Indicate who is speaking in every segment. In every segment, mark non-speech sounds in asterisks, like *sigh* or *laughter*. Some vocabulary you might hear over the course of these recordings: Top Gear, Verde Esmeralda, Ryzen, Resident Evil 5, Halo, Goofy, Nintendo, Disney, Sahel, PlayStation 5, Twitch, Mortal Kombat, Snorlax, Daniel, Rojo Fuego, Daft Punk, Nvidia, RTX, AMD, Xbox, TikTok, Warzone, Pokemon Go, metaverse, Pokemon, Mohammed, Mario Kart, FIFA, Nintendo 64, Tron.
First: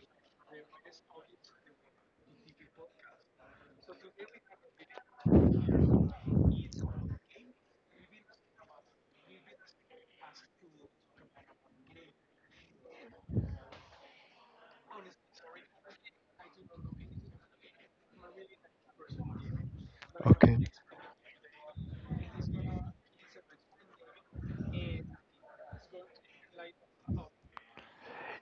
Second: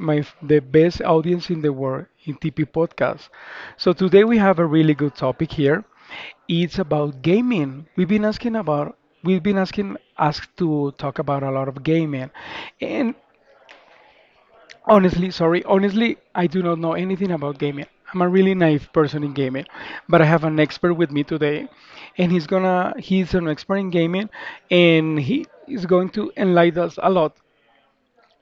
Speaker 1: my f- the best audience in the world in TP podcast. So today we have a really good topic here. It's about gaming. We've been asking about we've been asking asked to talk about a lot of gaming. And honestly, I do not know anything about gaming. I'm a really naive person in gaming, but I have an
Speaker 2: Okay.
Speaker 1: expert with me today, and he's an expert in gaming, and he is going to enlighten us a lot.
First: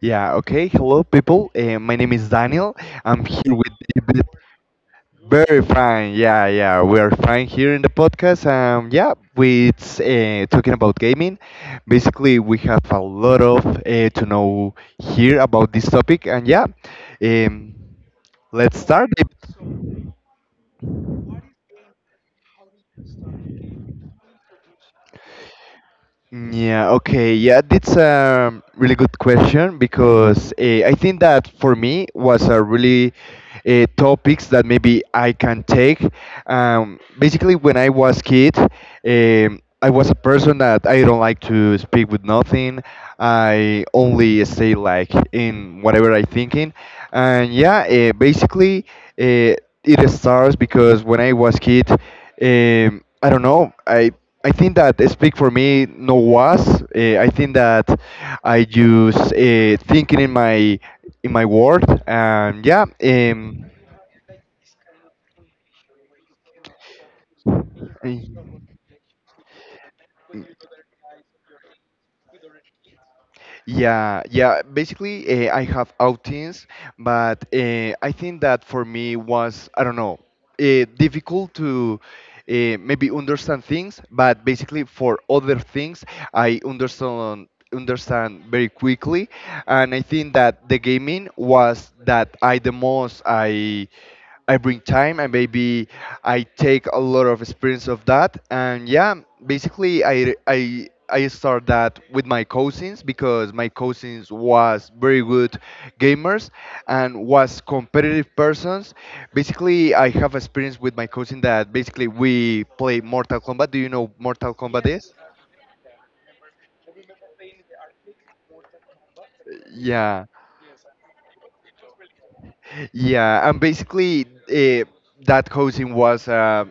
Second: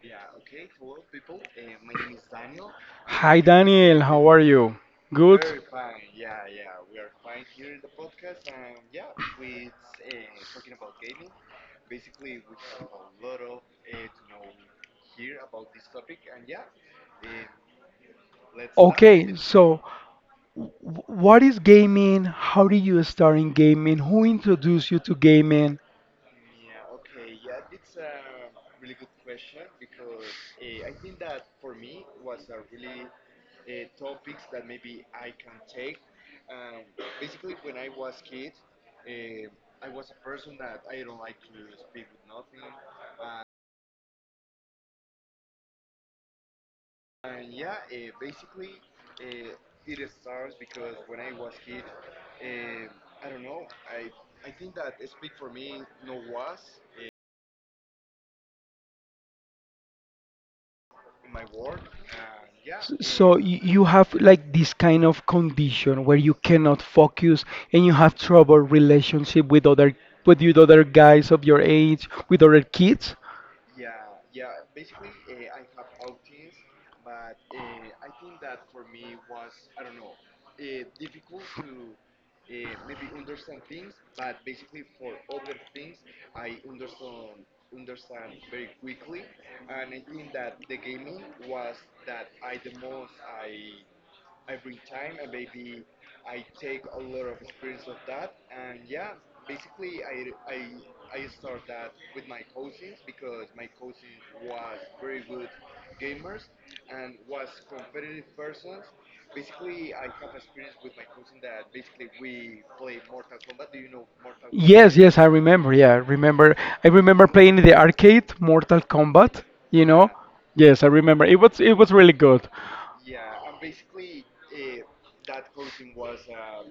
Speaker 2: Yeah, okay. Hello, people. My name is Daniel. I'm
Speaker 1: Hi
Speaker 2: here with
Speaker 1: Daniel,
Speaker 2: David.
Speaker 1: how are you? Good?
Speaker 2: Very fine. Yeah, yeah. We're fine here in the podcast. Yeah, we it's talking about gaming. Basically, we have a lot of to know here about this topic. And yeah, um, let's start,
Speaker 1: Okay, so
Speaker 2: David.
Speaker 1: w- what is gaming? How did you start in gaming? Who introduced you to gaming?
Speaker 2: Yeah, okay. Yeah, that's a really good question because I think that for me was a really topics that maybe I can take. Basically, when I was kid, I was a person that I don't like to speak with nothing. I only say like in whatever I thinking, and yeah, basically uh, it starts because when I was kid, I don't know. I think that speak for me no was. I think that I use thinking in my word. And yeah.
Speaker 1: So you have like this kind of condition where you cannot focus and you have trouble
Speaker 2: Um,
Speaker 1: relationship with other, with you other guys of your age, with other
Speaker 2: eh,
Speaker 1: kids.
Speaker 2: yeah, yeah. Basically, I have outings, but I think that for me was, I don't know, difficult to maybe understand things, but basically for other things, I understand very quickly, and I think that the gaming was that I the most I. I bring time and maybe I take a lot of experience of that. And yeah, basically I start that with my cousins, because my cousins was very good gamers and was competitive persons. Basically, I have experience with my cousin that basically we play Mortal Kombat. Do you know Mortal Kombat is?
Speaker 1: Yes, I remember. I remember playing in the arcade Mortal Kombat, you know?
Speaker 2: Yeah.
Speaker 1: Yeah, yes, I remember. It was really good.
Speaker 2: Yeah, and basically that cousin was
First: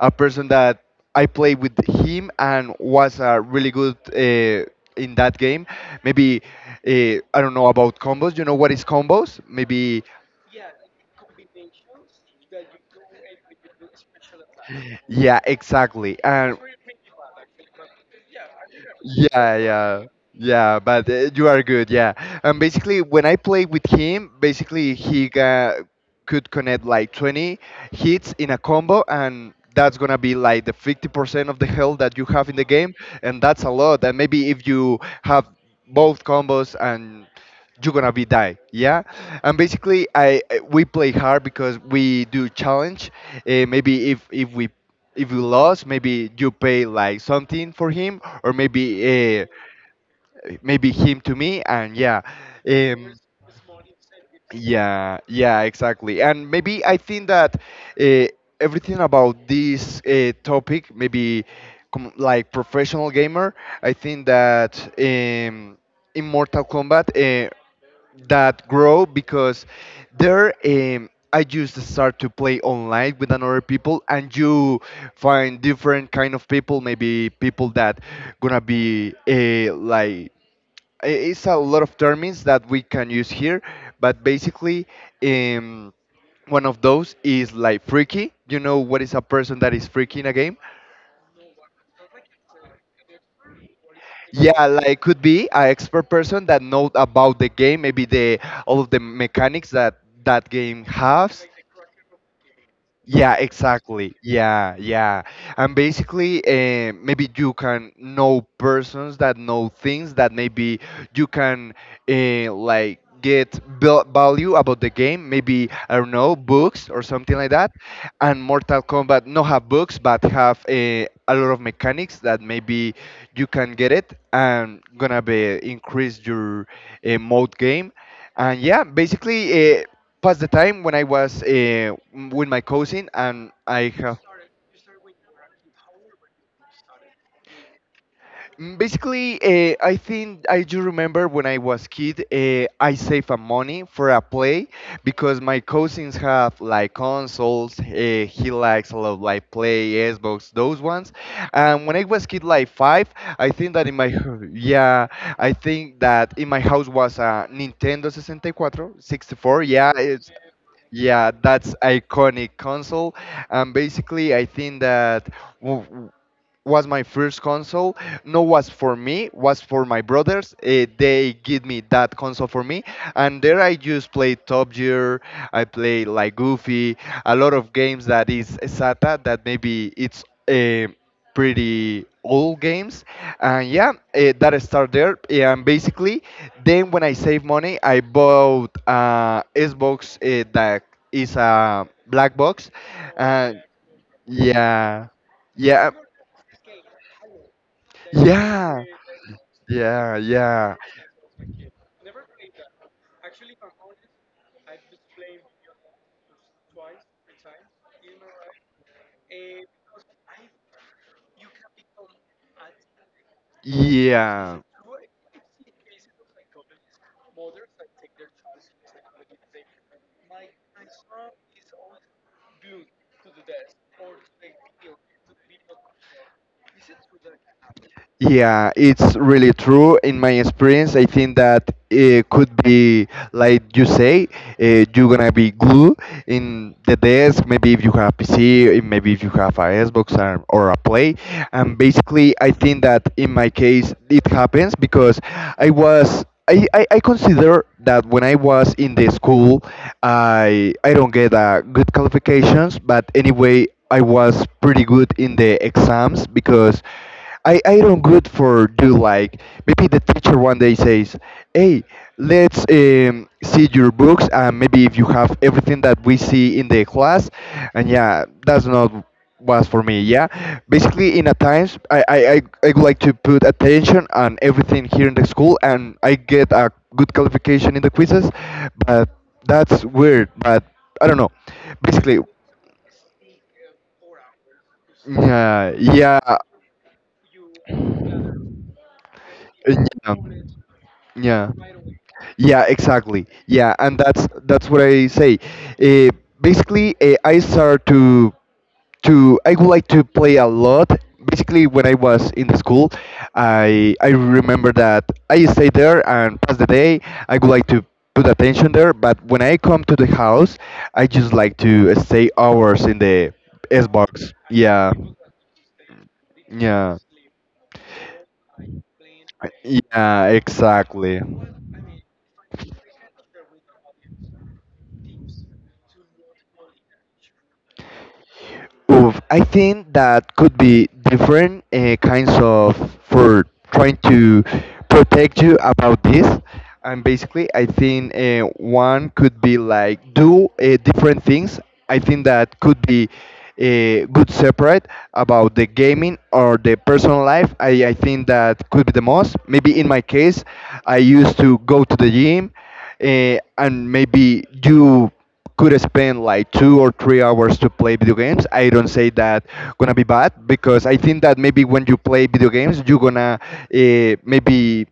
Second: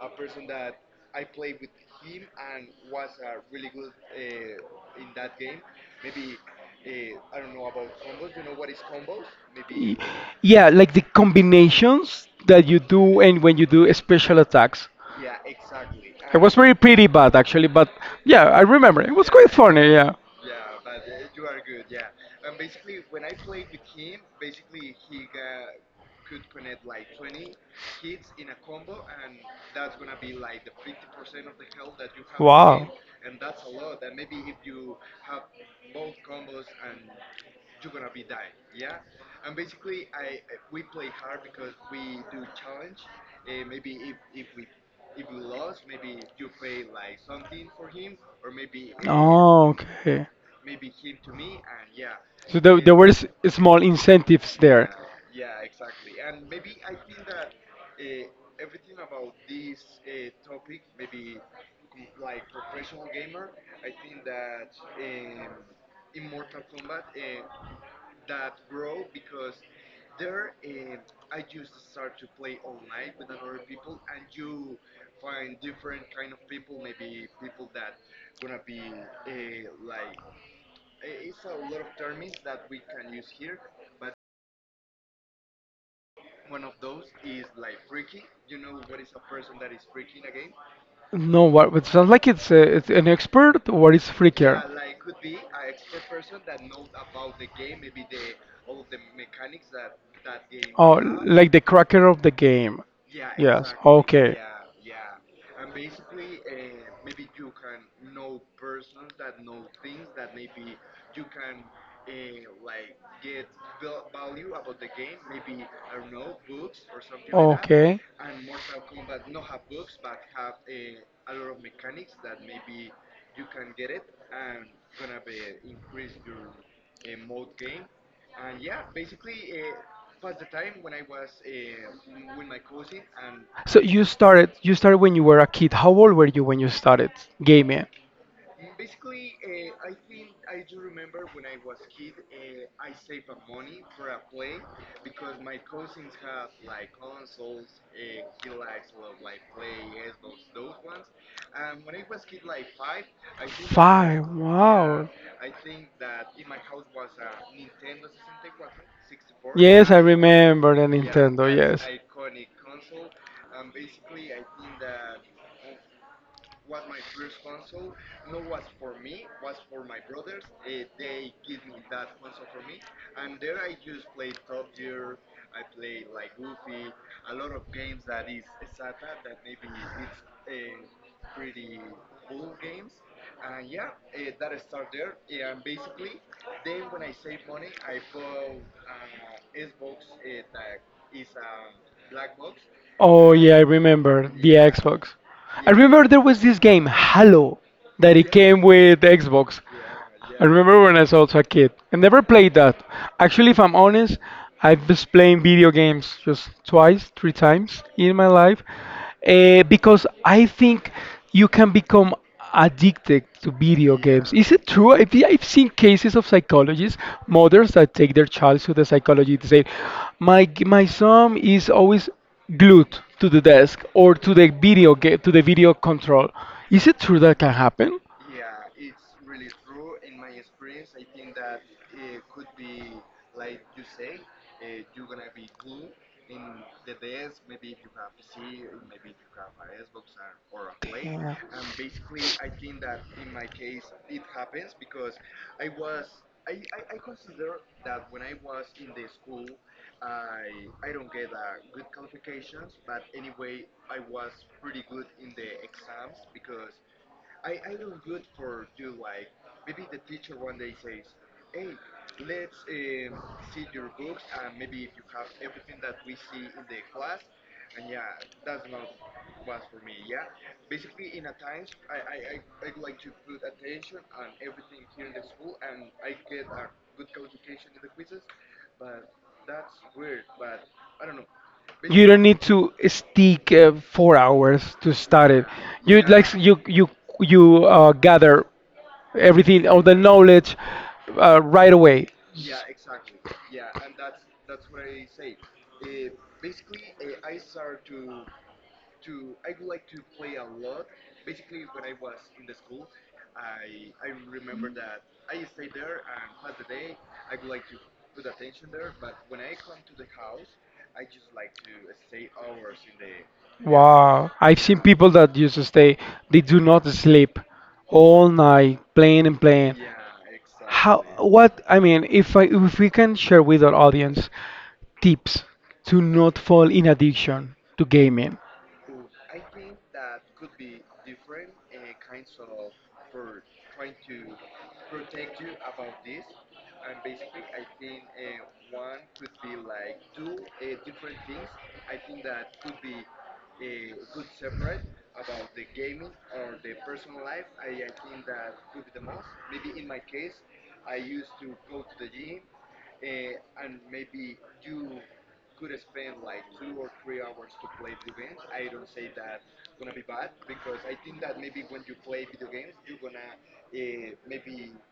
Speaker 2: a person that I played with him and was really good in that game. Maybe uh, I don't know about combos. You know what is combos? Maybe
Speaker 1: Yeah, like the combinations that you do and when you do special attacks.
Speaker 2: Yeah, exactly. And
Speaker 1: Very pretty bad actually, but yeah, I remember. It was quite, yeah,
Speaker 2: yeah,
Speaker 1: funny,
Speaker 2: yeah,
Speaker 1: yeah.
Speaker 2: yeah. But you are good. Yeah. And basically, when I played with him, basically he got, could connect like 20 hits in a combo, and that's gonna be like the 50% of the health that you have in the game, and that's a lot. And maybe if you have both combos and you're gonna be die, yeah. And basically we play hard because we do challenge, maybe if you lost, maybe you pay like something for him, or maybe uh,
Speaker 1: Oh, okay.
Speaker 2: maybe him to me. And yeah,
Speaker 1: So there were
Speaker 2: um,
Speaker 1: small incentives there.
Speaker 2: yeah, yeah, exactly. And maybe I think that uh, everything about this topic, maybe com like professional gamer, I think that in Mortal Kombat, that grow because there, I just start to play online with another people, and you find different kind of people, maybe people that gonna be a like it's a lot of terms that we can use here, but basically, um, one of those is like freaky. You know what is a person that is freaky in a game?
Speaker 1: No, what it sounds like it's a, it's an expert or it's freaker.
Speaker 2: Yeah, like could be an expert person that know about the game, maybe the all of the mechanics that that game
Speaker 1: Oh,
Speaker 2: has.
Speaker 1: like the cracker of the game.
Speaker 2: Yeah,
Speaker 1: Yes.
Speaker 2: exactly.
Speaker 1: Okay.
Speaker 2: Yeah, yeah. And basically, maybe you can know persons that know things that maybe you can, like, get value about the game. Maybe I don't know, books or something like that.
Speaker 1: Okay.
Speaker 2: And Mortal Kombat not have books, but have a lot of mechanics that maybe you can get it and gonna be increase your mode game. And yeah, basically. Pass the time when I was with my cousin, and
Speaker 1: So
Speaker 2: I
Speaker 1: you
Speaker 2: have
Speaker 1: started you started when you were a kid. How old were you when you started gaming?
Speaker 2: Basically, I think I do remember when I was kid. I saved a money for a play because my cousins have like consoles. He likes a lot of like play Xbox, those ones. And when I was kid, like five, I think that in my
Speaker 1: Five.
Speaker 2: *laughs* yeah,
Speaker 1: Wow.
Speaker 2: I think that in my house was a Nintendo 64, 64.
Speaker 1: Yes,
Speaker 2: Yeah,
Speaker 1: I
Speaker 2: it's
Speaker 1: remember the
Speaker 2: yeah,
Speaker 1: Nintendo.
Speaker 2: that's
Speaker 1: Yes.
Speaker 2: iconic console. And basically, I think that was my first console. No was for me, was for my brothers. They give me that console for me, and there I just play Top Gear. I play like Goofy, a lot of games that is SATA, that maybe it's pretty old games. And yeah, that start there. Yeah, and basically, then when I save money, I bought Xbox, that is a black box.
Speaker 1: Oh
Speaker 2: Uh,
Speaker 1: yeah, I remember the
Speaker 2: yeah.
Speaker 1: Xbox. I
Speaker 2: Yeah.
Speaker 1: remember there was this game, Halo, that it came
Speaker 2: Yeah.
Speaker 1: with the Xbox.
Speaker 2: Yeah.
Speaker 1: I
Speaker 2: Yeah.
Speaker 1: remember when I was also a kid. I never played that. Actually, if I'm honest, I've just playing video games just twice, three times in my life, because I think you can become addicted to video games. Is
Speaker 2: Yeah.
Speaker 1: it true? I've seen cases of psychologists, mothers that take their child to the psychologist to say, my son is always glued to the desk or to the video game, to the video control. Is it true that can happen?
Speaker 2: Yeah, it's really true. In my experience, I think that it could be like you say, you're gonna be glue in the desk. Maybe if you have PC, maybe if you have a Xbox, or a Play.
Speaker 1: Damn.
Speaker 2: And basically, I think that in my case, it happens because I was. I consider that when I was in the school, I don't get good qualifications, but anyway, I was pretty good in the exams because I don't good for do like, maybe the teacher one day says, hey, let's see your books and maybe if you have everything that we see in the class. And yeah, that's not was for me, yeah. Basically, in a times, I would like to put attention on everything here in the school, and I get a good qualification in the quizzes, but that's weird, but I don't know.
Speaker 1: You
Speaker 2: Basically,
Speaker 1: don't need to stick 4 hours to start it.
Speaker 2: yeah,
Speaker 1: You
Speaker 2: yeah,
Speaker 1: like you
Speaker 2: uh,
Speaker 1: gather everything or the knowledge
Speaker 2: yeah,
Speaker 1: right
Speaker 2: yeah,
Speaker 1: away.
Speaker 2: yeah, exactly. Yeah, and that's what I say. Uh, basically, I start to I would like to play a lot. Basically, when I was in the school, I remember that I stay there and pass the day. I would like to put attention there, but when I come to the house, I just like to stay hours in the Xbox.
Speaker 1: Wow, I've seen
Speaker 2: Yeah,
Speaker 1: people that used to stay, they do not
Speaker 2: yeah,
Speaker 1: sleep all night playing and playing.
Speaker 2: yeah,
Speaker 1: How,
Speaker 2: exactly.
Speaker 1: what, I mean, if we can share with our audience tips to not fall in addiction to gaming.
Speaker 2: Oof, I think that could be different kinds of, for trying to protect you about this. And basically, I think one could be like do different things. I think that could be good separate about the gaming or the personal life. I think that could be the most. Maybe in my case, I used to go to the gym and maybe do, could spend like 2 or 3 hours to play video games. I don't say that gonna be bad, because I think that maybe when you play video games, you're gonna maybe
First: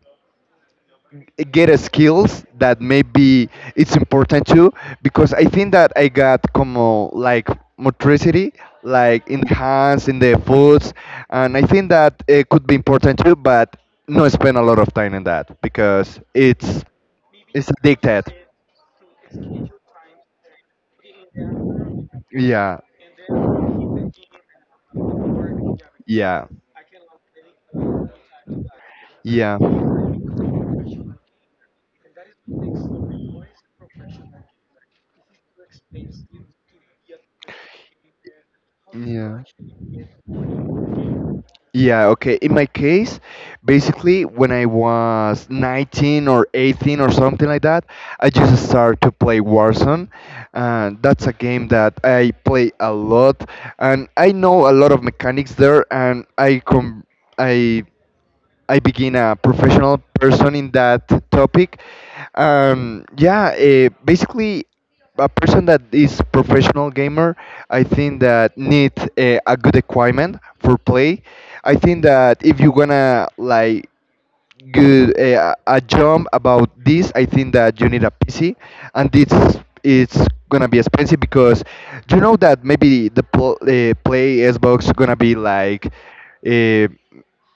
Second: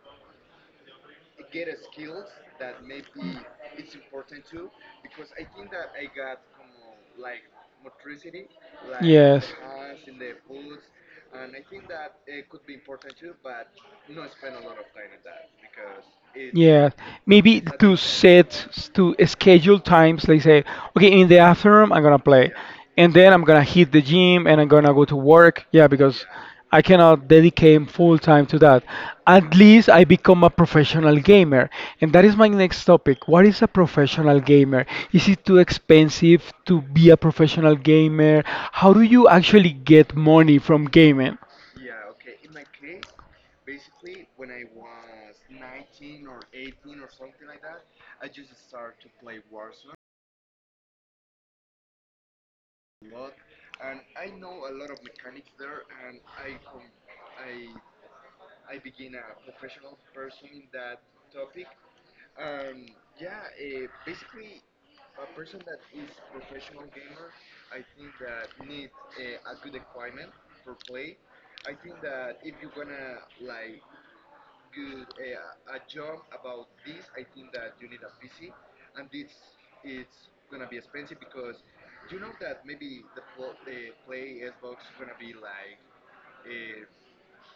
Speaker 2: get a skills that maybe it's important too, because I think that I got como like motricity, like in
Speaker 1: Yes.
Speaker 2: the hands, in the foods, and I think that it could be important too, but not spend a lot of time in that, because
Speaker 1: Yeah, maybe
Speaker 2: it's
Speaker 1: to
Speaker 2: addicted.
Speaker 1: set to schedule times. Like say, okay, in the afternoon I'm gonna play, yeah,
Speaker 2: Yeah,
Speaker 1: and then I'm gonna hit the gym and I'm gonna go to work. Yeah, because
Speaker 2: yeah,
Speaker 1: yeah, I cannot dedicate full time to that. At
Speaker 2: yeah.
Speaker 1: least I become a professional gamer, and that is my next topic. What is a professional gamer? Is it too expensive to be a professional gamer? How do you
Speaker 2: Yeah.
Speaker 1: actually get money from gaming?
Speaker 2: Yeah, okay. In my case, basically, when I was 19 or 18 or something like that, I just started to play Warzone. And that's a game that I play a lot, and I know a lot of mechanics there, and I com I I begin a professional person in that topic. Yeah, basically, a person that is professional gamer, I think that need a good equipment for play. I think that if you're gonna like good, a jump about this, I think that you need a PC, and it's it's gonna be expensive because you know that maybe the play Xbox gonna be like, uh,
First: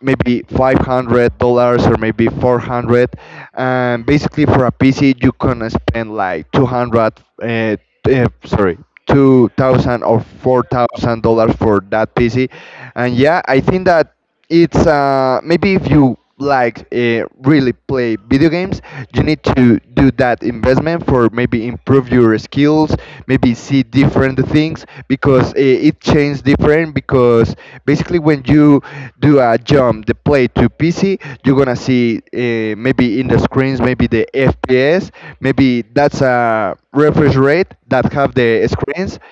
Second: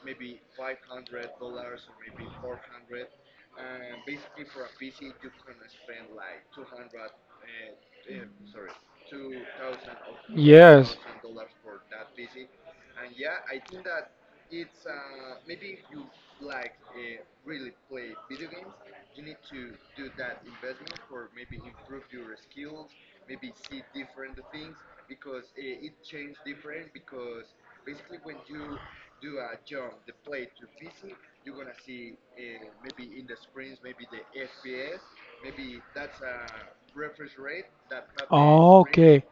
Speaker 2: maybe $500 or maybe 400, and basically for a PC you can spend like 200, uh, sorry, 2000 or
Speaker 1: Yes.
Speaker 2: $4,000
Speaker 1: Four.
Speaker 2: for that PC. And yeah, I think that it's, maybe if you like really play video games, you need to do that investment for maybe improve your skills, maybe see different things, because it changes different, because basically when you do a jump the play to PC, you're gonna see, maybe in the screens, maybe the FPS, maybe that's a refresh rate that have the screens.
Speaker 1: Okay.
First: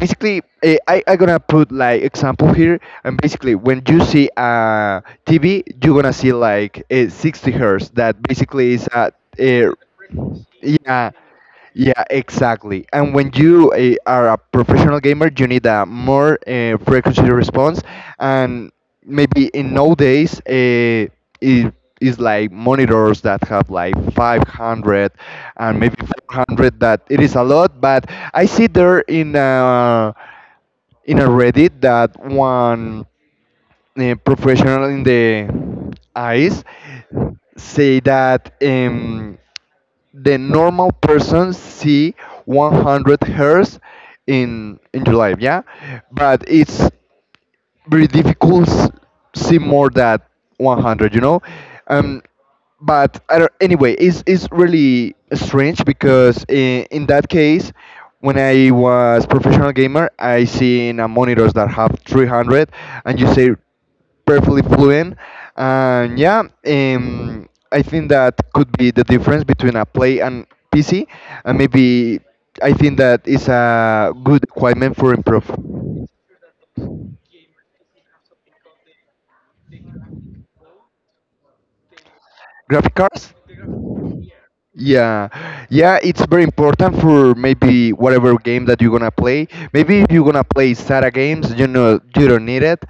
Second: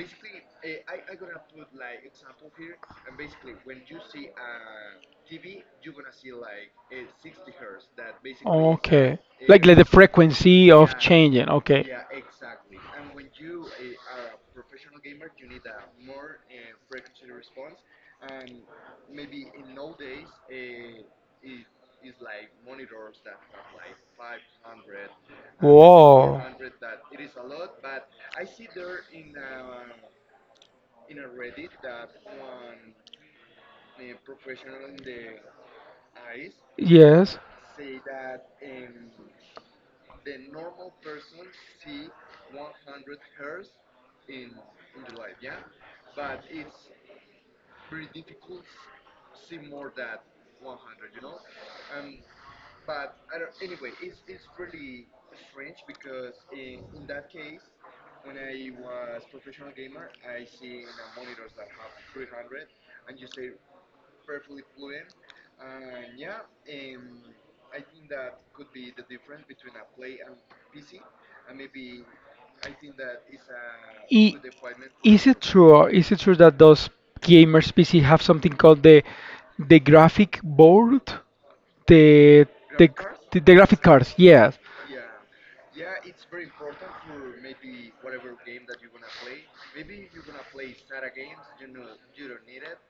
Speaker 2: Basically, I gonna put like example here, and basically when you see TV, you gonna see like a 60 hertz. That basically is a
Speaker 1: Okay.
Speaker 2: uh,
Speaker 1: Like the frequency of
Speaker 2: yeah.
Speaker 1: changing. Okay.
Speaker 2: Yeah, exactly. And when you are a professional gamer, you need a more frequency response. And maybe in nowadays, is like monitors that have like 500 and maybe
Speaker 1: Whoa.
Speaker 2: 400, that it is a lot, but I see there in a Reddit that one professional in the eyes
Speaker 1: Yes. I-
Speaker 2: say that the normal person see 100 hertz in your life, yeah, but it's very difficult see more than 100. um but I don't, anyway it's really strange because in that case when I was professional gamer I seen monitors that have 300 and you say perfectly fluent. And yeah, I think that could be the difference between a play and PC. And maybe I think that is a good equipment for
Speaker 1: Is it
Speaker 2: improve
Speaker 1: true or is it true that those gamers PC have something called the graphic board? The the
Speaker 2: graphic cards.
Speaker 1: the graphic cards, yes.
Speaker 2: Yeah, yeah, it's very important for maybe whatever game that you're gonna play. Maybe if you're gonna play sata games, you know, you don't need it.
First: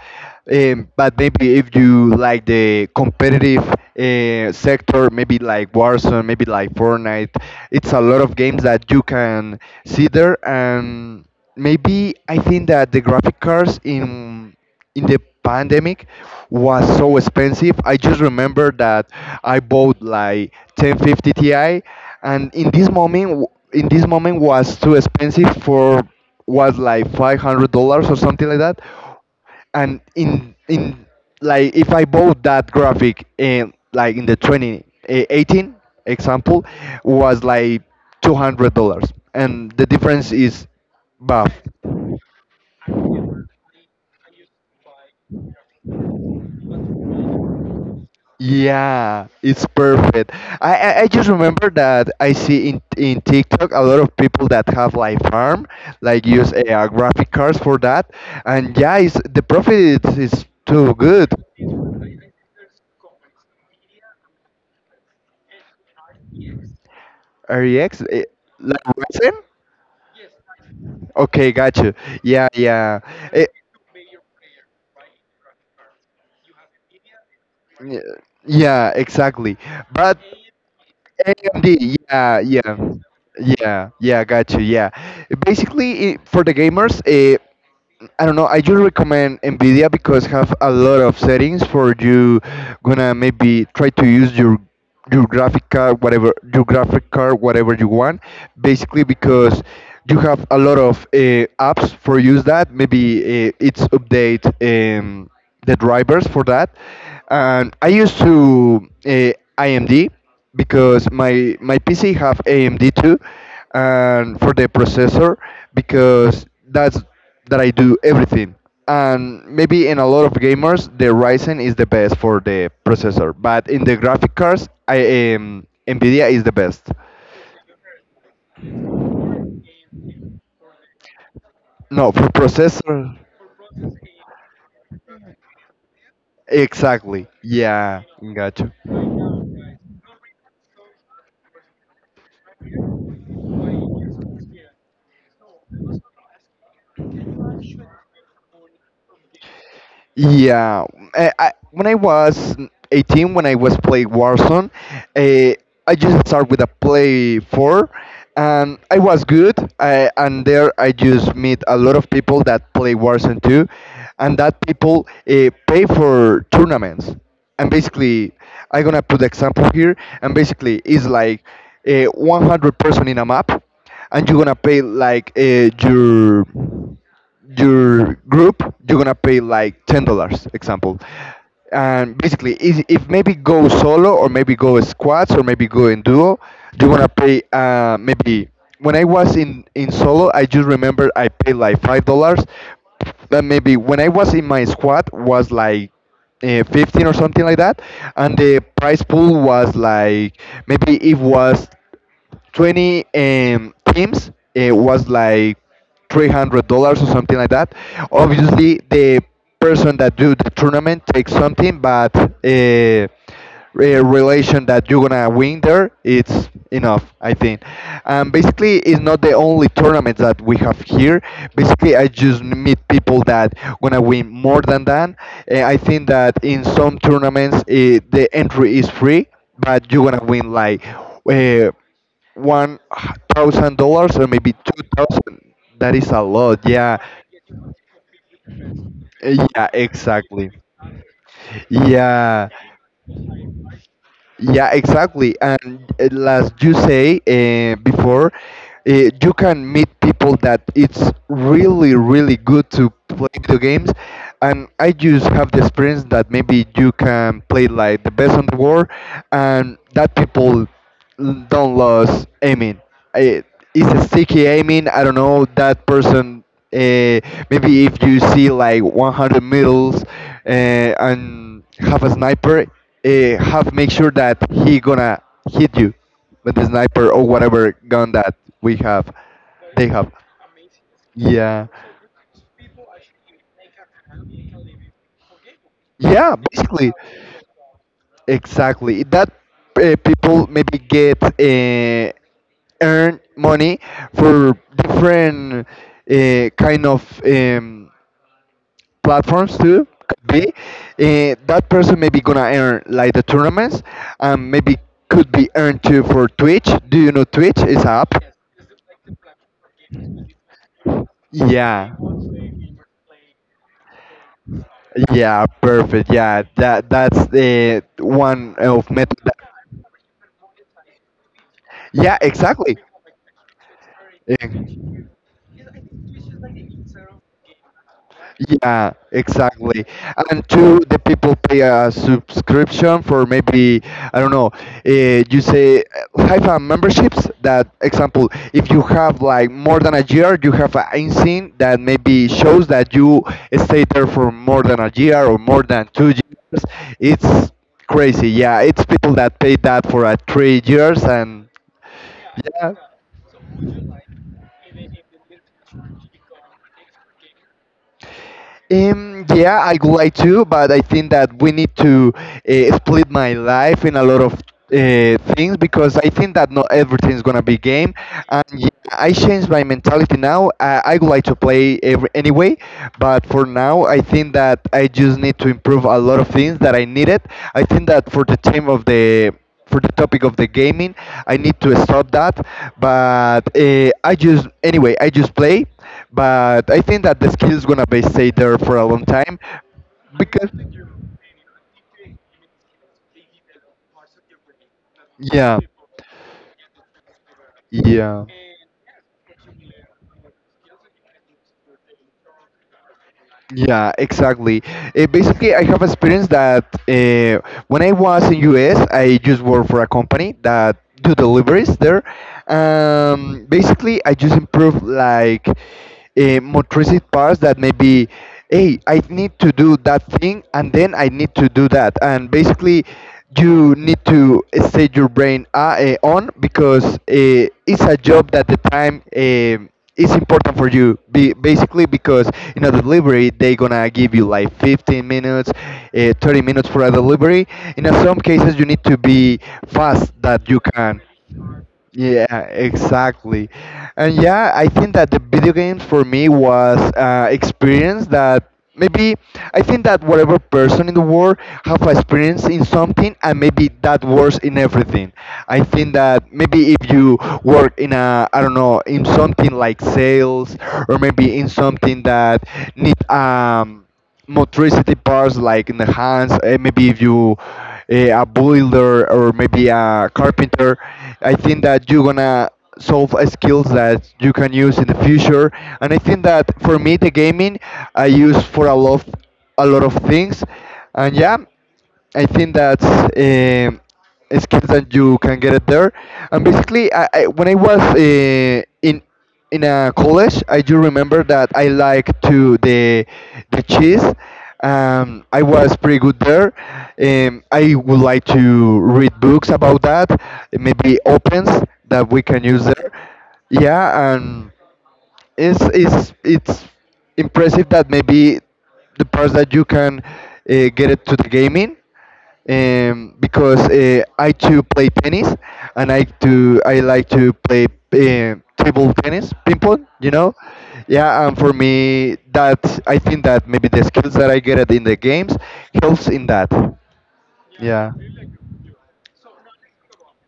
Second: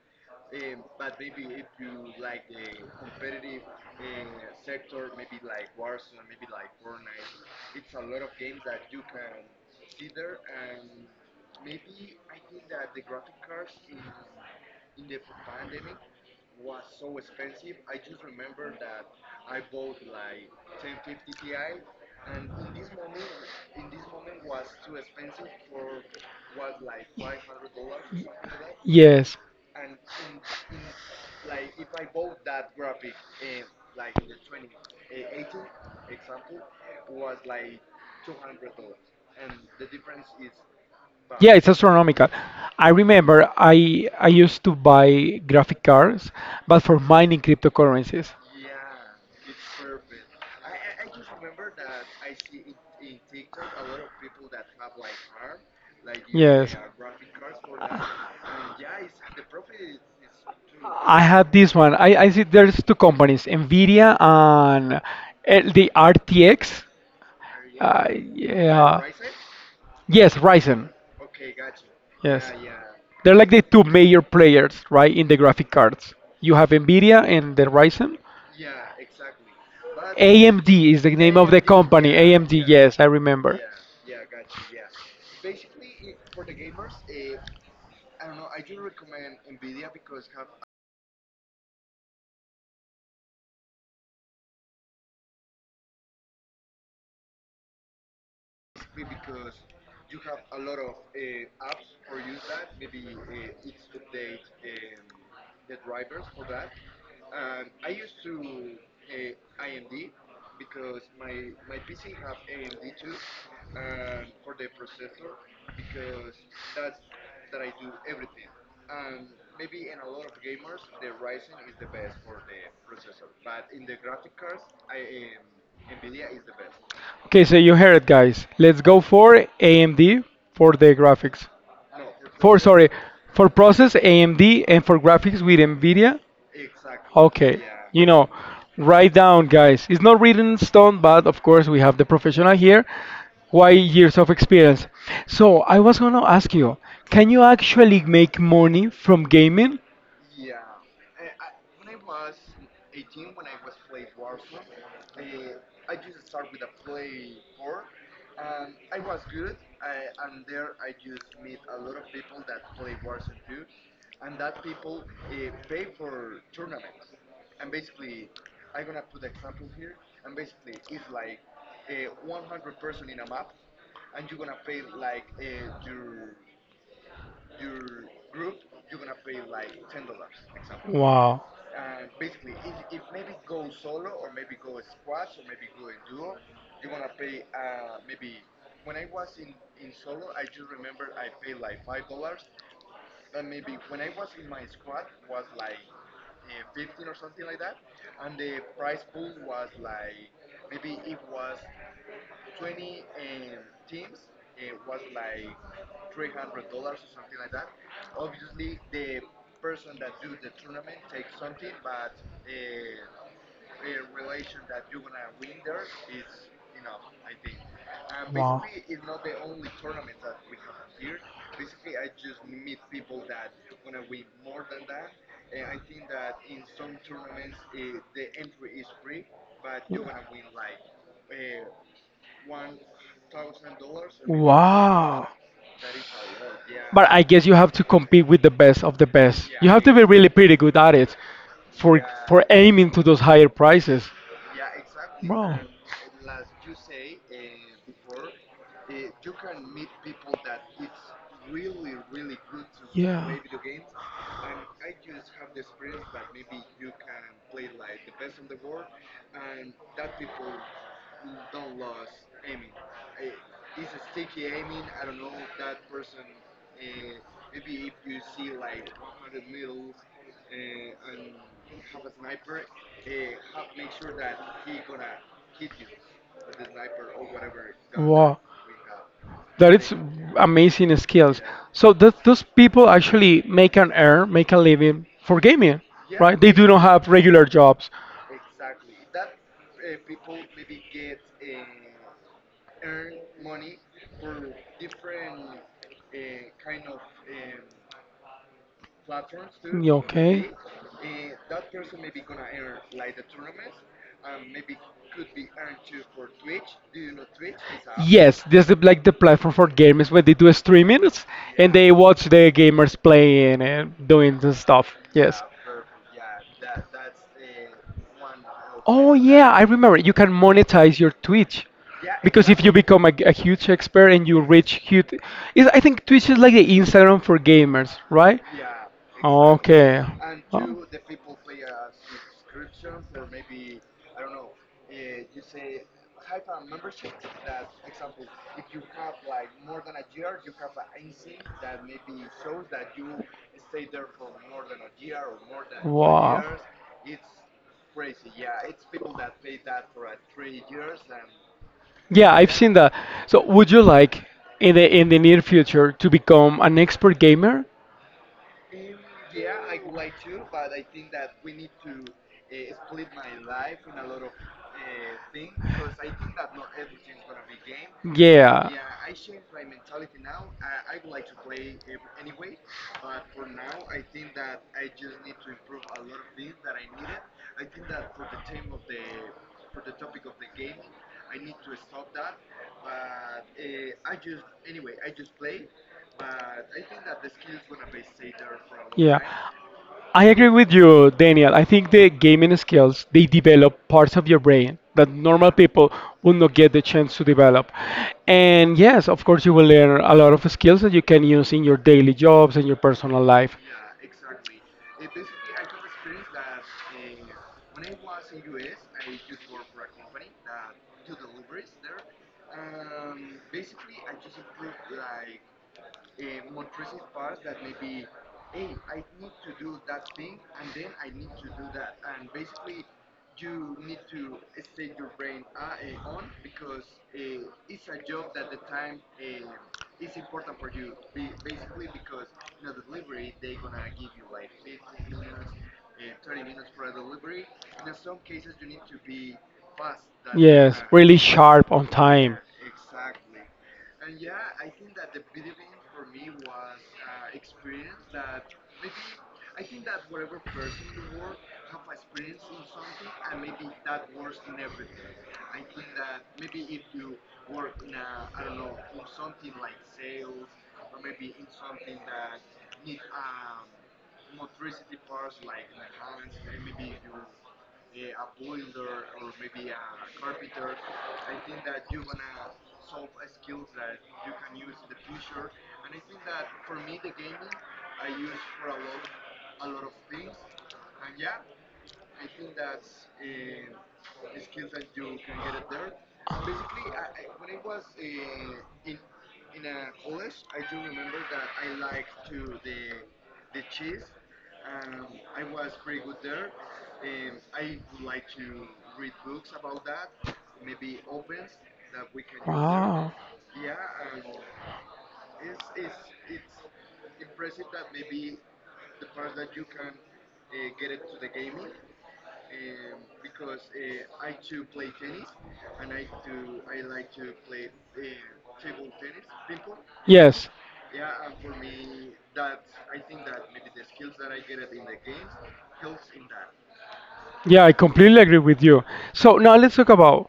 Speaker 2: But maybe if you like the competitive sector, maybe like Warzone, maybe like Fortnite, it's a lot of games that you can see there. And maybe I think that the graphic cards in the pandemic was so expensive. I just remember that I bought like 1050 Ti, and in this moment, in this moment was too expensive for, was like $500 or something like that.
Speaker 1: Yes.
Speaker 2: And in like if I bought that graphic in like in the 2018, example, was like $200, and the difference is buff.
Speaker 1: It's astronomical. I remember I used to buy graphic cards, but for mining cryptocurrencies.
Speaker 2: Yeah, it's perfect. I just remember that I see in TikTok a lot of people that have like farm, like use graphic cards for that, and yeah, it's, the profit is, too
Speaker 1: I
Speaker 2: good.
Speaker 1: have this one. I see there's two companies, Nvidia and the RTX.
Speaker 2: REX,
Speaker 1: Uh,
Speaker 2: like
Speaker 1: yeah.
Speaker 2: Ryzen?
Speaker 1: Yes, Ryzen.
Speaker 2: Okay, got you. Yeah,
Speaker 1: Yes.
Speaker 2: yeah.
Speaker 1: They're like
Speaker 2: It,
Speaker 1: the two major players, right, in the graphic cards. You have Nvidia and then
Speaker 2: yeah,
Speaker 1: Ryzen.
Speaker 2: yeah, exactly. But
Speaker 1: AMD is the name of the
Speaker 2: AMD,
Speaker 1: company.
Speaker 2: yeah, yeah,
Speaker 1: AMD, yes, I remember.
Speaker 2: yeah, yeah, got you. Yeah, basically it, for the gamers. I don't know. I just recommend Nvidia because have a lot of settings for you gonna maybe try to use your graphic card, whatever your graphic card, whatever you want. Basically, because you have a lot of apps for use that. Maybe it's update the drivers for that. And I used to IMD because my PC have AMD too, and for the processor because that's that I do everything. And maybe in a lot of gamers, the Ryzen is the best for the processor, but in the graphic cards, I Nvidia is the best.
Speaker 1: Okay, so you heard it, guys. Let's go for AMD for the graphics.
Speaker 2: No, for
Speaker 1: For sorry,
Speaker 2: processor.
Speaker 1: for process AMD and for graphics with Nvidia.
Speaker 2: Exactly.
Speaker 1: Okay,
Speaker 2: Yeah,
Speaker 1: you know,
Speaker 2: gotcha.
Speaker 1: write down, guys. It's not written in stone, but of course we have the professional here. Why years of experience? So I was gonna ask you, can you actually make money from gaming?
Speaker 2: Yeah, when I was 18, when I was playing Warzone, uh, I just started with a play four, and I was good. I, and there I just meet a lot of people that play Warzone too, and that people pay for tournaments. And basically, I'm gonna put the example here. And basically, it's like 100 person in a map, and you're gonna pay like your group, you're gonna pay like $10, example.
Speaker 1: Wow.
Speaker 2: And basically, if maybe go solo or maybe go squats or maybe go in duo, you're gonna pay maybe. When I was in solo, I just remember I paid like $5. But maybe when I was in my squad was like 15 or something like that, and the price pool was like, maybe it was 20 teams, it was like $300 or something like that. Obviously the person that do the tournament takes something, but relation that you're gonna win there, it's enough I think. Basically it's not the only tournament that we have here. Basically I just meet people that gonna win more than that. I think that in some tournaments, the entry is free, but you're gonna win like uh, one thousand
Speaker 1: 2,000.
Speaker 2: dollars or maybe two
Speaker 1: Wow.
Speaker 2: thousand. That is a lot. Yeah,
Speaker 1: But I guess you have to compete with the best of the best. To be
Speaker 2: yeah,
Speaker 1: really, exactly,
Speaker 2: exactly.
Speaker 1: pretty good at it for for
Speaker 2: Yeah,
Speaker 1: aiming to those higher prices.
Speaker 2: yeah, exactly. And as you say before, you can meet people that it's really, really good to play video games. And I just have the experience that maybe you can play like the best in the world, and that people don't lose aiming. I, it's a sticky aiming. I don't know that person. Uh, Maybe if you see like 100 meters and have a sniper, uh, have make sure that he gonna hit you with the sniper or whatever gun
Speaker 1: Wow.
Speaker 2: that
Speaker 1: With.
Speaker 2: we have.
Speaker 1: That
Speaker 2: They
Speaker 1: is
Speaker 2: have.
Speaker 1: amazing skills.
Speaker 2: Yeah.
Speaker 1: So th those people actually make an earn, make a living for gaming,
Speaker 2: Yeah,
Speaker 1: right? They do not
Speaker 2: basically,
Speaker 1: have regular jobs.
Speaker 2: exactly. That people maybe get earn money for different kind of platforms too.
Speaker 1: Yeah,
Speaker 2: Could be
Speaker 1: okay.
Speaker 2: that person maybe gonna earn like the tournaments, and maybe could be earned too for Twitch. Do you know Twitch is a app?
Speaker 1: Yes, this is like the platform for gamers where they do streamings and they
Speaker 2: Yeah.
Speaker 1: watch the gamers playing and doing the stuff. Yes.
Speaker 2: Yeah, perfect. Yeah, that that's the one of
Speaker 1: Oh
Speaker 2: method.
Speaker 1: yeah, I remember. You can monetize your Twitch
Speaker 2: Yeah,
Speaker 1: because if you
Speaker 2: exactly.
Speaker 1: become a, a huge expert and
Speaker 2: Eh,
Speaker 1: you reach huge, is I think Twitch is like the Instagram for gamers, right?
Speaker 2: Yeah, exactly.
Speaker 1: Okay.
Speaker 2: And two,
Speaker 1: Oh.
Speaker 2: the people pay a subscription for maybe, I don't know, you say FIFA memberships. That example, if you have like more than a year, you have an insign that maybe shows that you stay there for more than a year or more than two
Speaker 1: Wow.
Speaker 2: years. It's crazy. Yeah, it's people that pay that for 3 years and
Speaker 1: Yeah, I've seen
Speaker 2: yeah.
Speaker 1: that. So, would you like in the near future to become an expert gamer?
Speaker 2: Yeah, I would like to, but I think that we need to split my life in a lot of things because I think that not everything is gonna be game. And
Speaker 1: Yeah.
Speaker 2: yeah, I changed my mentality now. I would like to play every, anyway, but for now, I think that I just need to improve a lot of things that I needed. I think that for the team of the, for the topic of the gaming, I need to stop that. But I just anyway, I just play. But I think that the skill is gonna be stay there for a long
Speaker 1: Yeah,
Speaker 2: time
Speaker 1: I agree
Speaker 2: because
Speaker 1: with you, Daniel. I think the gaming skills they develop parts of your brain that normal
Speaker 2: yeah,
Speaker 1: people would not get the chance to develop.
Speaker 2: yeah.
Speaker 1: And yes, of course, you will learn a lot of skills that you can use in your daily jobs and your personal life.
Speaker 2: Yeah, exactly. Basically, I have experienced that when I was in US, I just worked for a company that do deliveries there. Basically, I just improve like motricity parts that maybe, hey, I need to do that thing, and then I need to do that. And basically, you need to set your brain on because it's a job that the time. Is important for you be, basically because in a delivery they gonna give you like 15 minutes, 30 minutes for a delivery. In some cases you need to be fast that you can,
Speaker 1: Sharp on time.
Speaker 2: yeah, exactly. And yeah, I think that the video games for me was experience that maybe, I think that whatever person in the world have experience in something, and maybe that works in everything. I think that maybe if you work in a, I don't know, in something like sales, or maybe in something that need motricity parts like in the hands, maybe if you a builder or maybe a carpenter, I think that you're gonna solve skills that you can use in the future. And I think that for me the gaming I use for a lot, a lot of things. And yeah, I think that's skills that you can get it there. And basically, I when I was in a college, I do remember that I like to the cheese. I was pretty good there. I would like to read books about that, maybe opens that we can use there. Yeah, and it's impressive that maybe the parts that you can get it to the gaming, because I too play tennis and I like to play table tennis, ping pong, you know.
Speaker 1: Yes.
Speaker 2: Yeah, and for me that I think that maybe the skills that I get it in the games helps in that.
Speaker 1: Yeah, I
Speaker 2: Yeah,
Speaker 1: completely agree with you. So now let's talk about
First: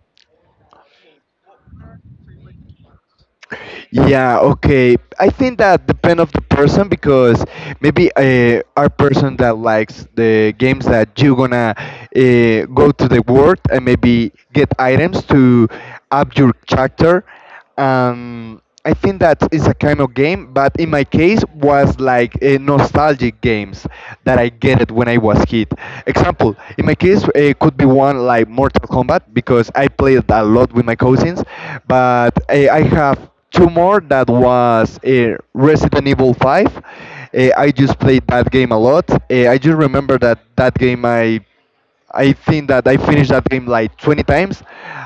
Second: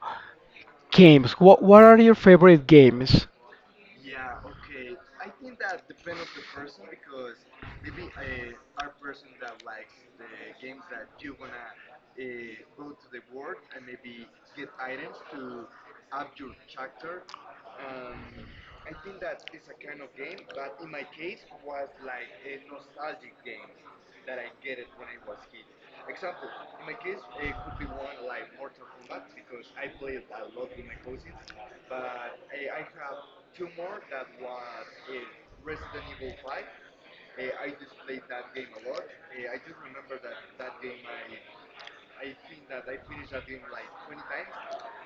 Speaker 1: games. What are your favorite games?
Speaker 2: yeah, okay. I think that depend of the person because maybe our person that likes the games that you gonna go to the world and maybe get items to up your character. I think that is a kind of game, but in my case was like nostalgic games that I get it when I was kid. Example, in my case it could be one like Mortal Kombat because I played a lot with my cousins, but I have two more that was Resident Evil 5. I just played that game a lot. I just remember that that game I think that I finished that game like 20 times.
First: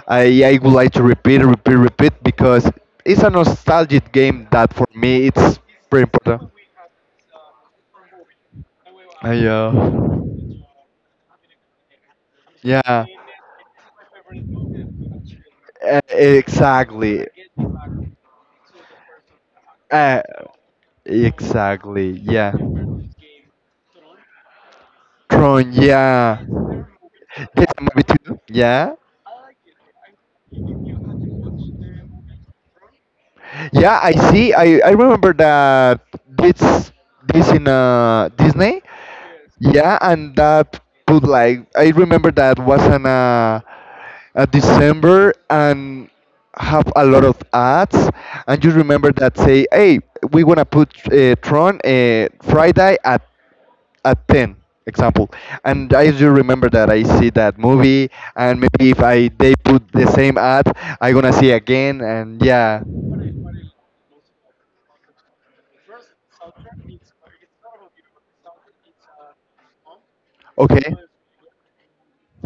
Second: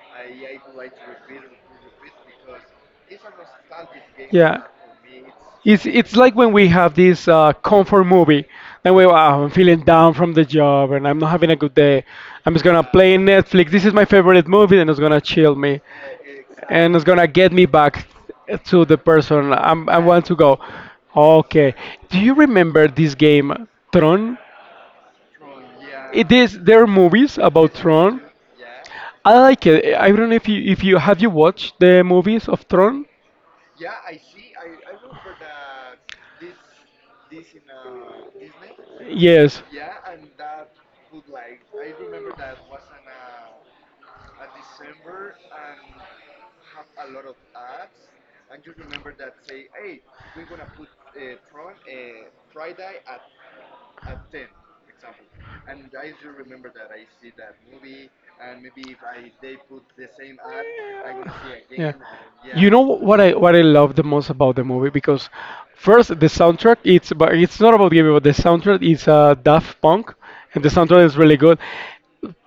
Speaker 2: I would like to repeat, repeat, repeat because it's a nostalgic game that for me it's
Speaker 1: It's
Speaker 2: very
Speaker 1: like
Speaker 2: important.
Speaker 1: when we have this comfort movie, and we wow, I'm feeling down from the
Speaker 2: Yeah.
Speaker 1: job, and I'm not having a good day. I'm just gonna
Speaker 2: Yeah.
Speaker 1: play Netflix. This is my favorite movie, and it's gonna chill me, and it's
Speaker 2: Exactly.
Speaker 1: gonna get me back to the person I
Speaker 2: Uh,
Speaker 1: want to go. Okay,
Speaker 2: exactly.
Speaker 1: do you
Speaker 2: Yeah.
Speaker 1: remember this game Tron?
Speaker 2: Tron,
Speaker 1: It
Speaker 2: yeah.
Speaker 1: is, there are movies
Speaker 2: There's
Speaker 1: about
Speaker 2: a movie
Speaker 1: Tron.
Speaker 2: too. Yeah.
Speaker 1: I like it. I don't know if you have you watched the movies of Tron.
Speaker 2: Yeah, I see. I remember that this this in Disney.
Speaker 1: Yes.
Speaker 2: Yeah, and that put like, I remember that was on a December and have a lot of ads. And you remember that say, hey, we wanna put Tron Friday at 10, example. And I do remember that I see that movie, and maybe if I, they put the same ad, I gonna see
Speaker 1: Yeah.
Speaker 2: again. And
Speaker 1: Yeah, you know
Speaker 2: yeah,
Speaker 1: what I love the most about the movie, because first the soundtrack it's, but it's not about the movie but the soundtrack is Daft Punk and the
Speaker 2: okay,
Speaker 1: soundtrack is really good.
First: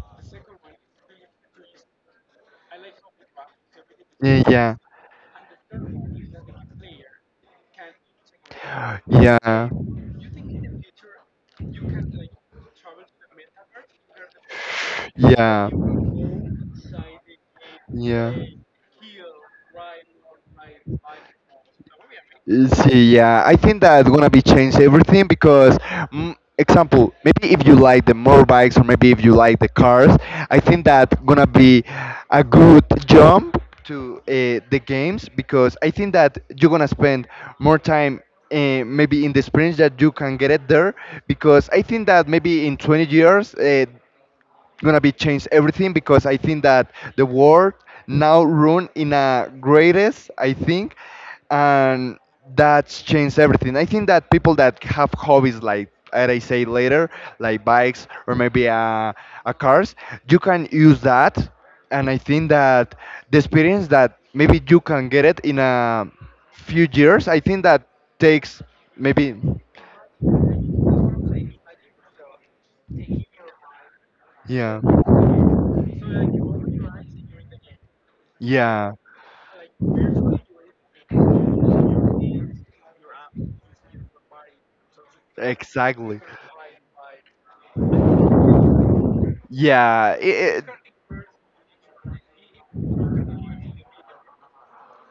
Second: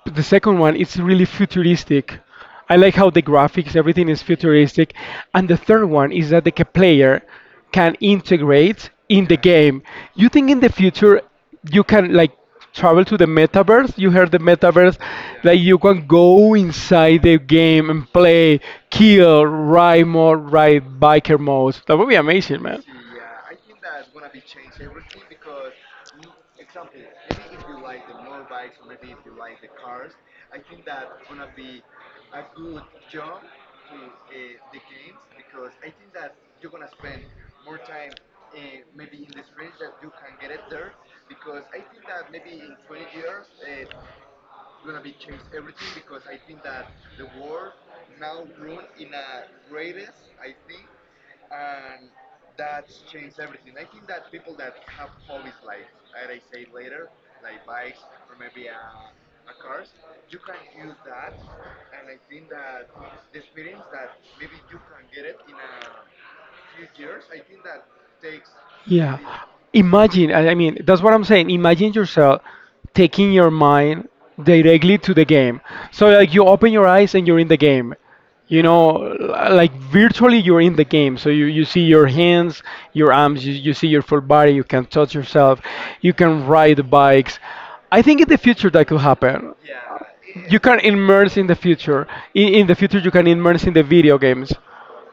Speaker 1: The second one it's really futuristic. I like how the graphics everything is
Speaker 2: yeah,
Speaker 1: futuristic, and the third one is that the player can integrate
Speaker 2: yeah,
Speaker 1: in the,
Speaker 2: yeah.
Speaker 1: yeah, game. You think in the future you can like travel to the metaverse. You heard the metaverse, like
Speaker 2: Yeah,
Speaker 1: you can go inside the game and
Speaker 2: yeah.
Speaker 1: play, kill, ride more, ride biker modes. That would be amazing, man.
Speaker 2: See, yeah, I think that's gonna be change everything because, mm, example, maybe if you like the motorbikes or maybe if you like the cars, I think that gonna be a good jump to the games because I think that you're gonna spend more time maybe in the experience that you can get it there because I think that maybe in 20 years. Gonna be changed everything because I think that the world now run in a greatest I think, and that's changed everything. I think that people that have hobbies, like as I say later, like bikes or maybe a cars, you can use that. And I think that the experience that maybe you can get it in a few years, I think that takes
Speaker 1: Yeah.
Speaker 2: maybe.
Speaker 1: Imagine, I mean, that's what I'm saying. Imagine yourself taking your mind
Speaker 2: Yeah.
Speaker 1: directly to the game. So, like, you open your eyes and you're in the game. You know,
Speaker 2: Yeah.
Speaker 1: like, virtually you're in the game. So, you see your hands, your arms, you see your full body, you can touch yourself, you
Speaker 2: Exactly.
Speaker 1: can ride bikes. I think in the future that could happen.
Speaker 2: Yeah,
Speaker 1: You
Speaker 2: it,
Speaker 1: can immerse in the future. In the future, you can immerse in the video games.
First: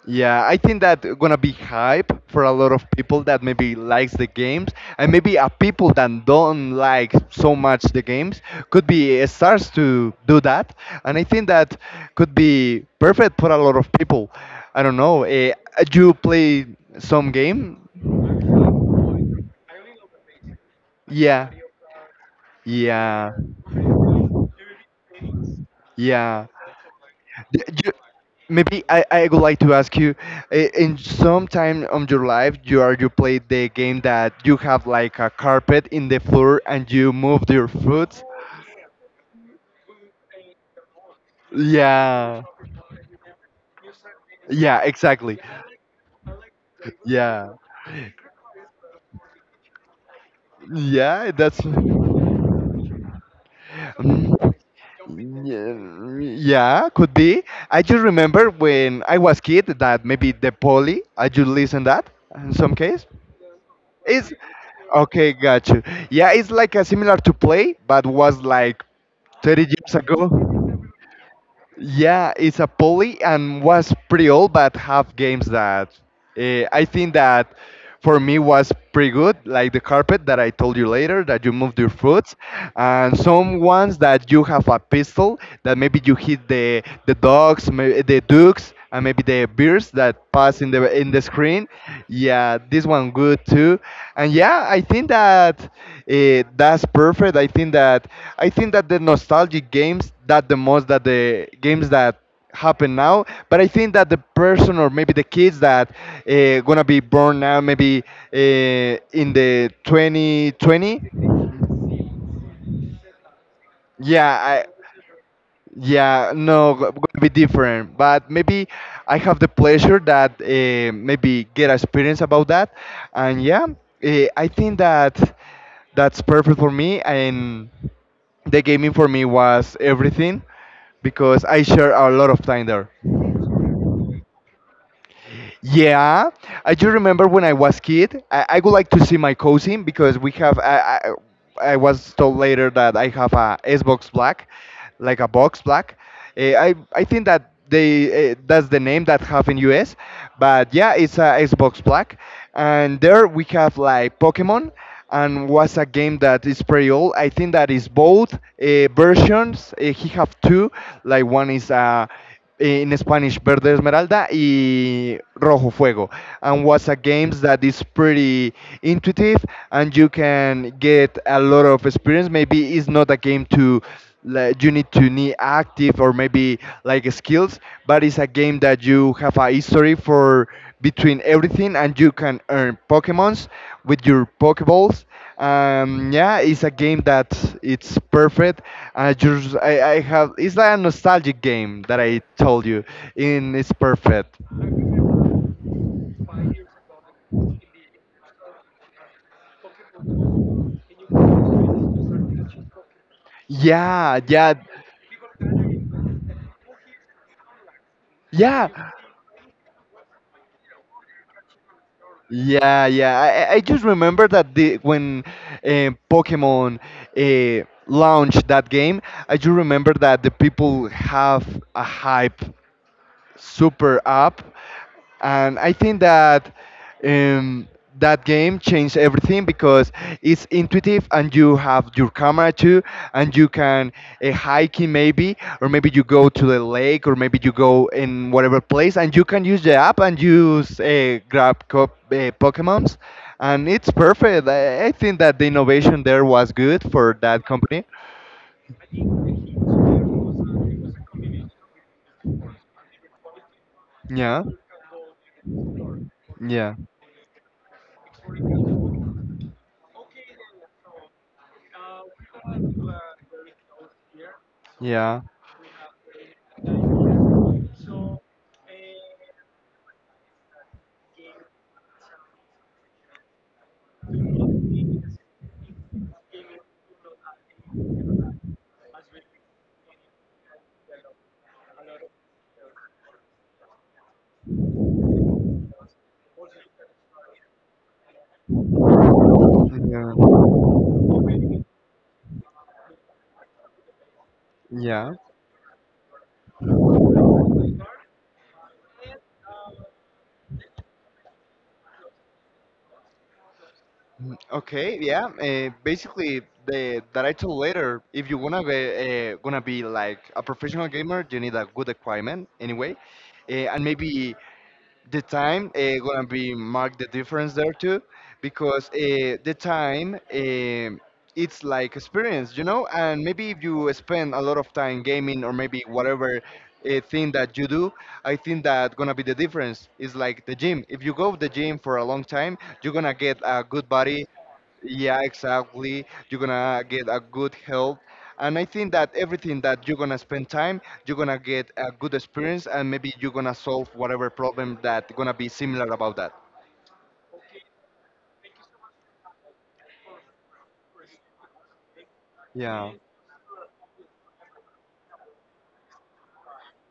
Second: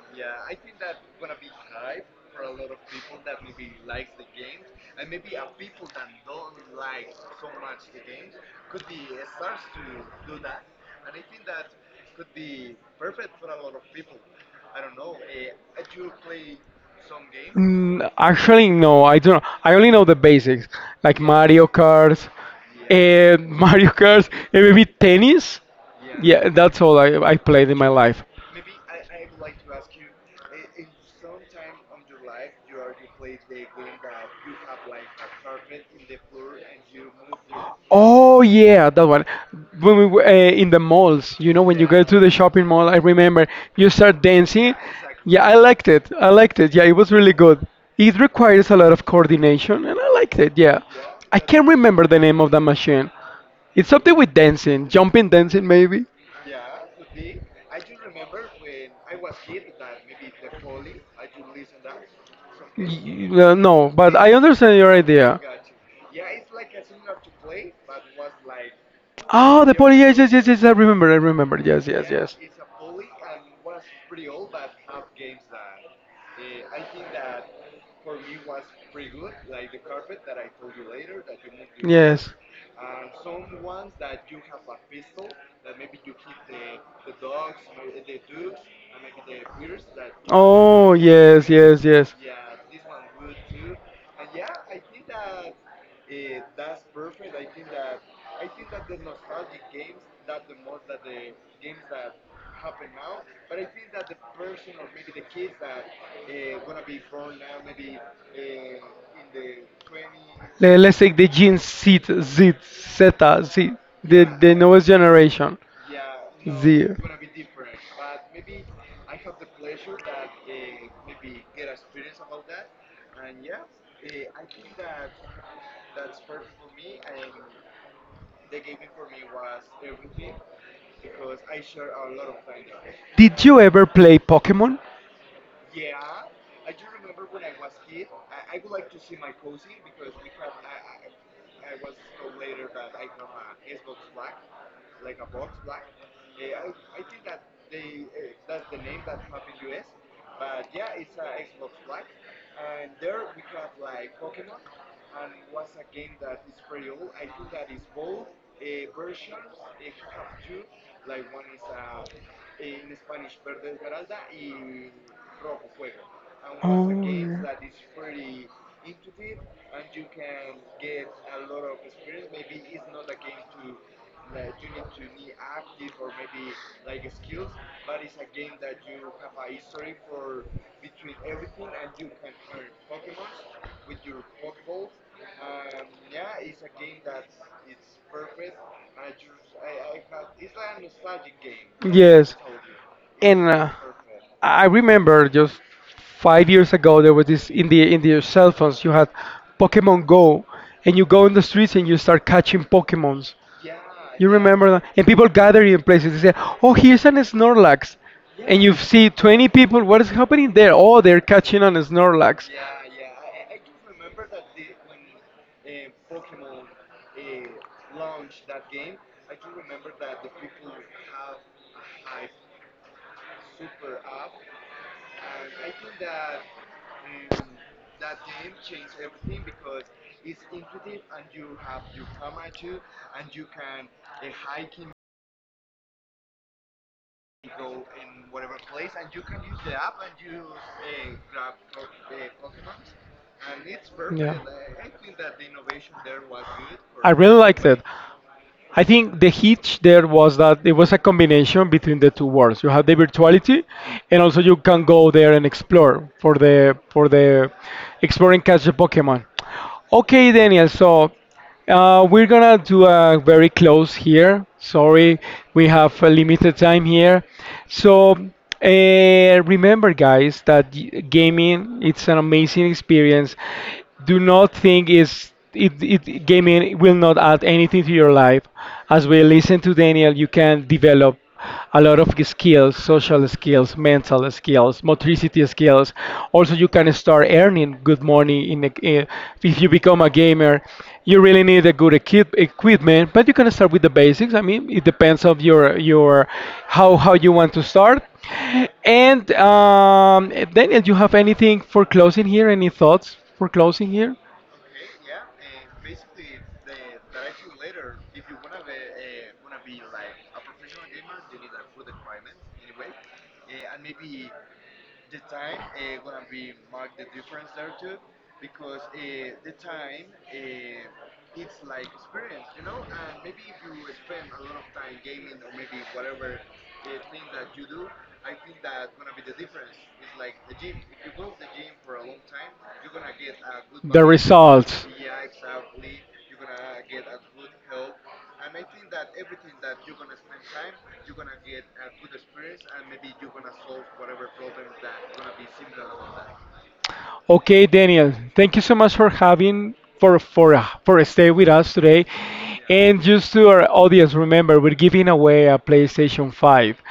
Speaker 2: yeah. I think that gonna be hype for a lot of people that maybe likes the games, and maybe a people that don't like so much the games could be starts to do that, and I think that could be perfect for a lot of people. I don't know. You play some game?
Speaker 1: Mm, actually, no, I don't. I only know the basics, like, yeah,
Speaker 2: Yeah.
Speaker 1: Mario Kart,
Speaker 2: Yeah.
Speaker 1: and *laughs* Mario Kart, and maybe tennis.
Speaker 2: Yeah.
Speaker 1: Yeah, that's all I
Speaker 2: D-
Speaker 1: played in my
Speaker 2: you-
Speaker 1: life.
Speaker 2: Maybe I would like to ask you, in some time of your life you are you played the game that you have like a carpet in the floor and you move your foot.
Speaker 1: Oh yeah, that one. When we were, in the malls, you know, when you go to the
Speaker 2: Yeah,
Speaker 1: shopping mall, I remember you start dancing.
Speaker 2: yeah, exactly.
Speaker 1: Yeah, I liked it. Yeah, it was really
Speaker 2: Yeah,
Speaker 1: good. It requires a lot of coordination, and I liked it. Yeah,
Speaker 2: yeah,
Speaker 1: I
Speaker 2: that's *laughs*
Speaker 1: can't remember the name of the machine. It's something with
Speaker 2: mm,
Speaker 1: dancing, jumping dancing
Speaker 2: yeah,
Speaker 1: maybe.
Speaker 2: yeah, could be. I just remember when I was kid that maybe the poly, I just listen that in some case.
Speaker 1: No, but
Speaker 2: It's
Speaker 1: I understand your
Speaker 2: okay,
Speaker 1: idea.
Speaker 2: got you. Yeah, it's like a similar to play, but was like 30
Speaker 1: Oh, the
Speaker 2: years
Speaker 1: poly. Yes,
Speaker 2: ago.
Speaker 1: yes, yes, yes. I remember. Yes,
Speaker 2: Yeah,
Speaker 1: yes.
Speaker 2: it's a poly and was pretty old, but have games that I think that for me was pretty good, like the carpet that I told you later that you moved your
Speaker 1: Yes.
Speaker 2: foot, and some ones that you have a pistol that maybe you hit the dogs, the ducks, and maybe the
Speaker 1: Saw.
Speaker 2: bears that pass in
Speaker 1: Oh,
Speaker 2: the
Speaker 1: yes,
Speaker 2: screen.
Speaker 1: yes, yes.
Speaker 2: Yeah, this one good too, and yeah, I think that that's perfect. I think that the nostalgic games that the most that the games that happen now, but I think that the person or maybe the kids that gonna be born now maybe uh, in the 2020.
Speaker 1: Let's take the Gen Z, Zeta, Z, the,
Speaker 2: Yeah,
Speaker 1: yeah, the
Speaker 2: I,
Speaker 1: newest generation.
Speaker 2: yeah, no gonna be different, but maybe I have the pleasure that maybe get experience about that. And yeah, I think that that's perfect for me, and the gaming for me was everything because I share a lot of time there.
Speaker 1: Did you ever play Pokemon?
Speaker 2: Yeah, I do remember when I was kid. I would like to see my cousin because we have. I was told later that I have a Xbox Black, like a box black. I think that they that's the name that have in US, but yeah, it's a Xbox Black, and there we have like Pokemon, and was a game that is pretty old. I think that is both versions. He have two, like one is a in Spanish Verde Esmeralda y Rojo Fuego. And was a game that is pretty intuitive and you can get a lot of experience. Maybe it's not a game to, like, you need to need active or maybe like skills, but it's a game that you have a history for between everything, and you can earn Pokemons with your Pokeballs. Yeah, it's a game that it's perfect. I have it's like a nostalgic game that I
Speaker 1: Yes.
Speaker 2: told you,
Speaker 1: And
Speaker 2: and it's perfect.
Speaker 1: I remember just 5 years ago there was this in the cell phones you had Pokemon Go, and you go in the streets and you start catching Pokemons.
Speaker 2: Yeah,
Speaker 1: You
Speaker 2: yeah,
Speaker 1: remember that? And people gather in places. They say, "Oh, here's an Snorlax," and you
Speaker 2: yeah.
Speaker 1: see 20 people. What is happening there? Oh, they're catching an Snorlax.
Speaker 2: Yeah, yeah. I just remember that the when Pokemon launched that game, I just remember that the people have a hype super app. And I think that um, that game changed everything because it's intuitive and you have your camera too, and you can hiking maybe, or maybe you go to the lake, or maybe you go in whatever place, and you can use the app and use Pokemons, and it's
Speaker 1: Yeah.
Speaker 2: perfect. I think that the innovation there was good
Speaker 1: I for
Speaker 2: for
Speaker 1: really
Speaker 2: that
Speaker 1: liked it.
Speaker 2: company. I
Speaker 1: I
Speaker 2: think
Speaker 1: think the
Speaker 2: the heat there
Speaker 1: hitch there was
Speaker 2: was
Speaker 1: that
Speaker 2: a,
Speaker 1: it
Speaker 2: it was
Speaker 1: was a
Speaker 2: a combination of
Speaker 1: combination between the
Speaker 2: different forces,
Speaker 1: two
Speaker 2: and
Speaker 1: worlds. You have the
Speaker 2: different
Speaker 1: virtuality,
Speaker 2: quality.
Speaker 1: and
Speaker 2: Yeah,
Speaker 1: also
Speaker 2: it can
Speaker 1: you can go there and
Speaker 2: go even slower.
Speaker 1: explore for
Speaker 2: Yeah,
Speaker 1: the explore and catch the Pokemon. Okay, Daniel. So we're gonna do a very close here.
Speaker 2: yeah,
Speaker 1: Sorry, we have a limited time here. So remember, guys, that gaming it's an amazing experience. Do not think is it, it gaming will not add anything to your life. As we listen to Daniel, you can develop a lot of skills, social skills, mental skills, motricity skills. Also, you can start earning good money in if you become a
Speaker 2: yeah,
Speaker 1: gamer. You really need a good equipment, but you can start with the basics. I mean, it
Speaker 2: yeah.
Speaker 1: depends of your how you want to start. And Daniel, you have anything for closing here? Any thoughts for closing here?
Speaker 2: Mm, okay, yeah. Basically, the that I told later, if you wanna be gonna be like a professional gamer, you need a good equipment anyway. And maybe the time gonna be mark the difference there too, because the time it's like experience, you know, and maybe if you spend a lot of time gaming or maybe whatever thing that you do, I think that gonna be the difference. Is like the gym, if you go to the gym for a long time, you're gonna get a good body.
Speaker 1: Results.
Speaker 2: Yeah, exactly. You're gonna get a good health. And I think that everything that you're gonna spend time you're gonna get a good experience, and maybe you're gonna solve whatever problem that gonna be similar about that.
Speaker 1: Okay, Daniel, thank you so much for having for stay with us today.
Speaker 2: Yeah,
Speaker 1: And just to our audience, remember we're giving away a PlayStation 5.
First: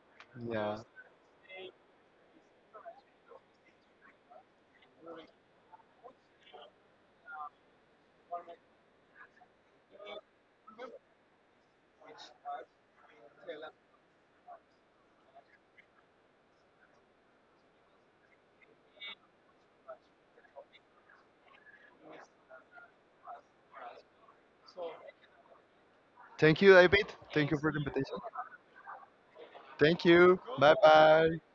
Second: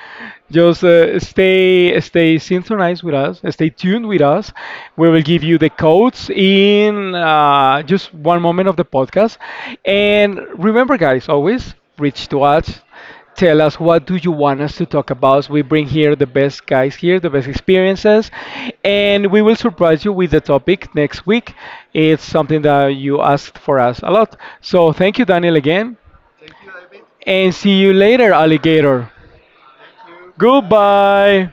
Speaker 2: yeah.
Speaker 1: Just stay synchronized with us, stay tuned with us. We will give you the codes in just one moment of the podcast. And remember, guys, always reach to us. Tell us what do you want us to talk about. We bring here the best guys here, the best experiences, and we will surprise you with the topic next week. It's something that you asked for us a lot. So thank you, Daniel, again,
Speaker 2: Thank you, David. Thank
Speaker 1: and
Speaker 2: you for
Speaker 1: see
Speaker 2: the
Speaker 1: you
Speaker 2: invitation.
Speaker 1: later, alligator.
Speaker 2: Thank you, bye bye.
Speaker 1: Goodbye.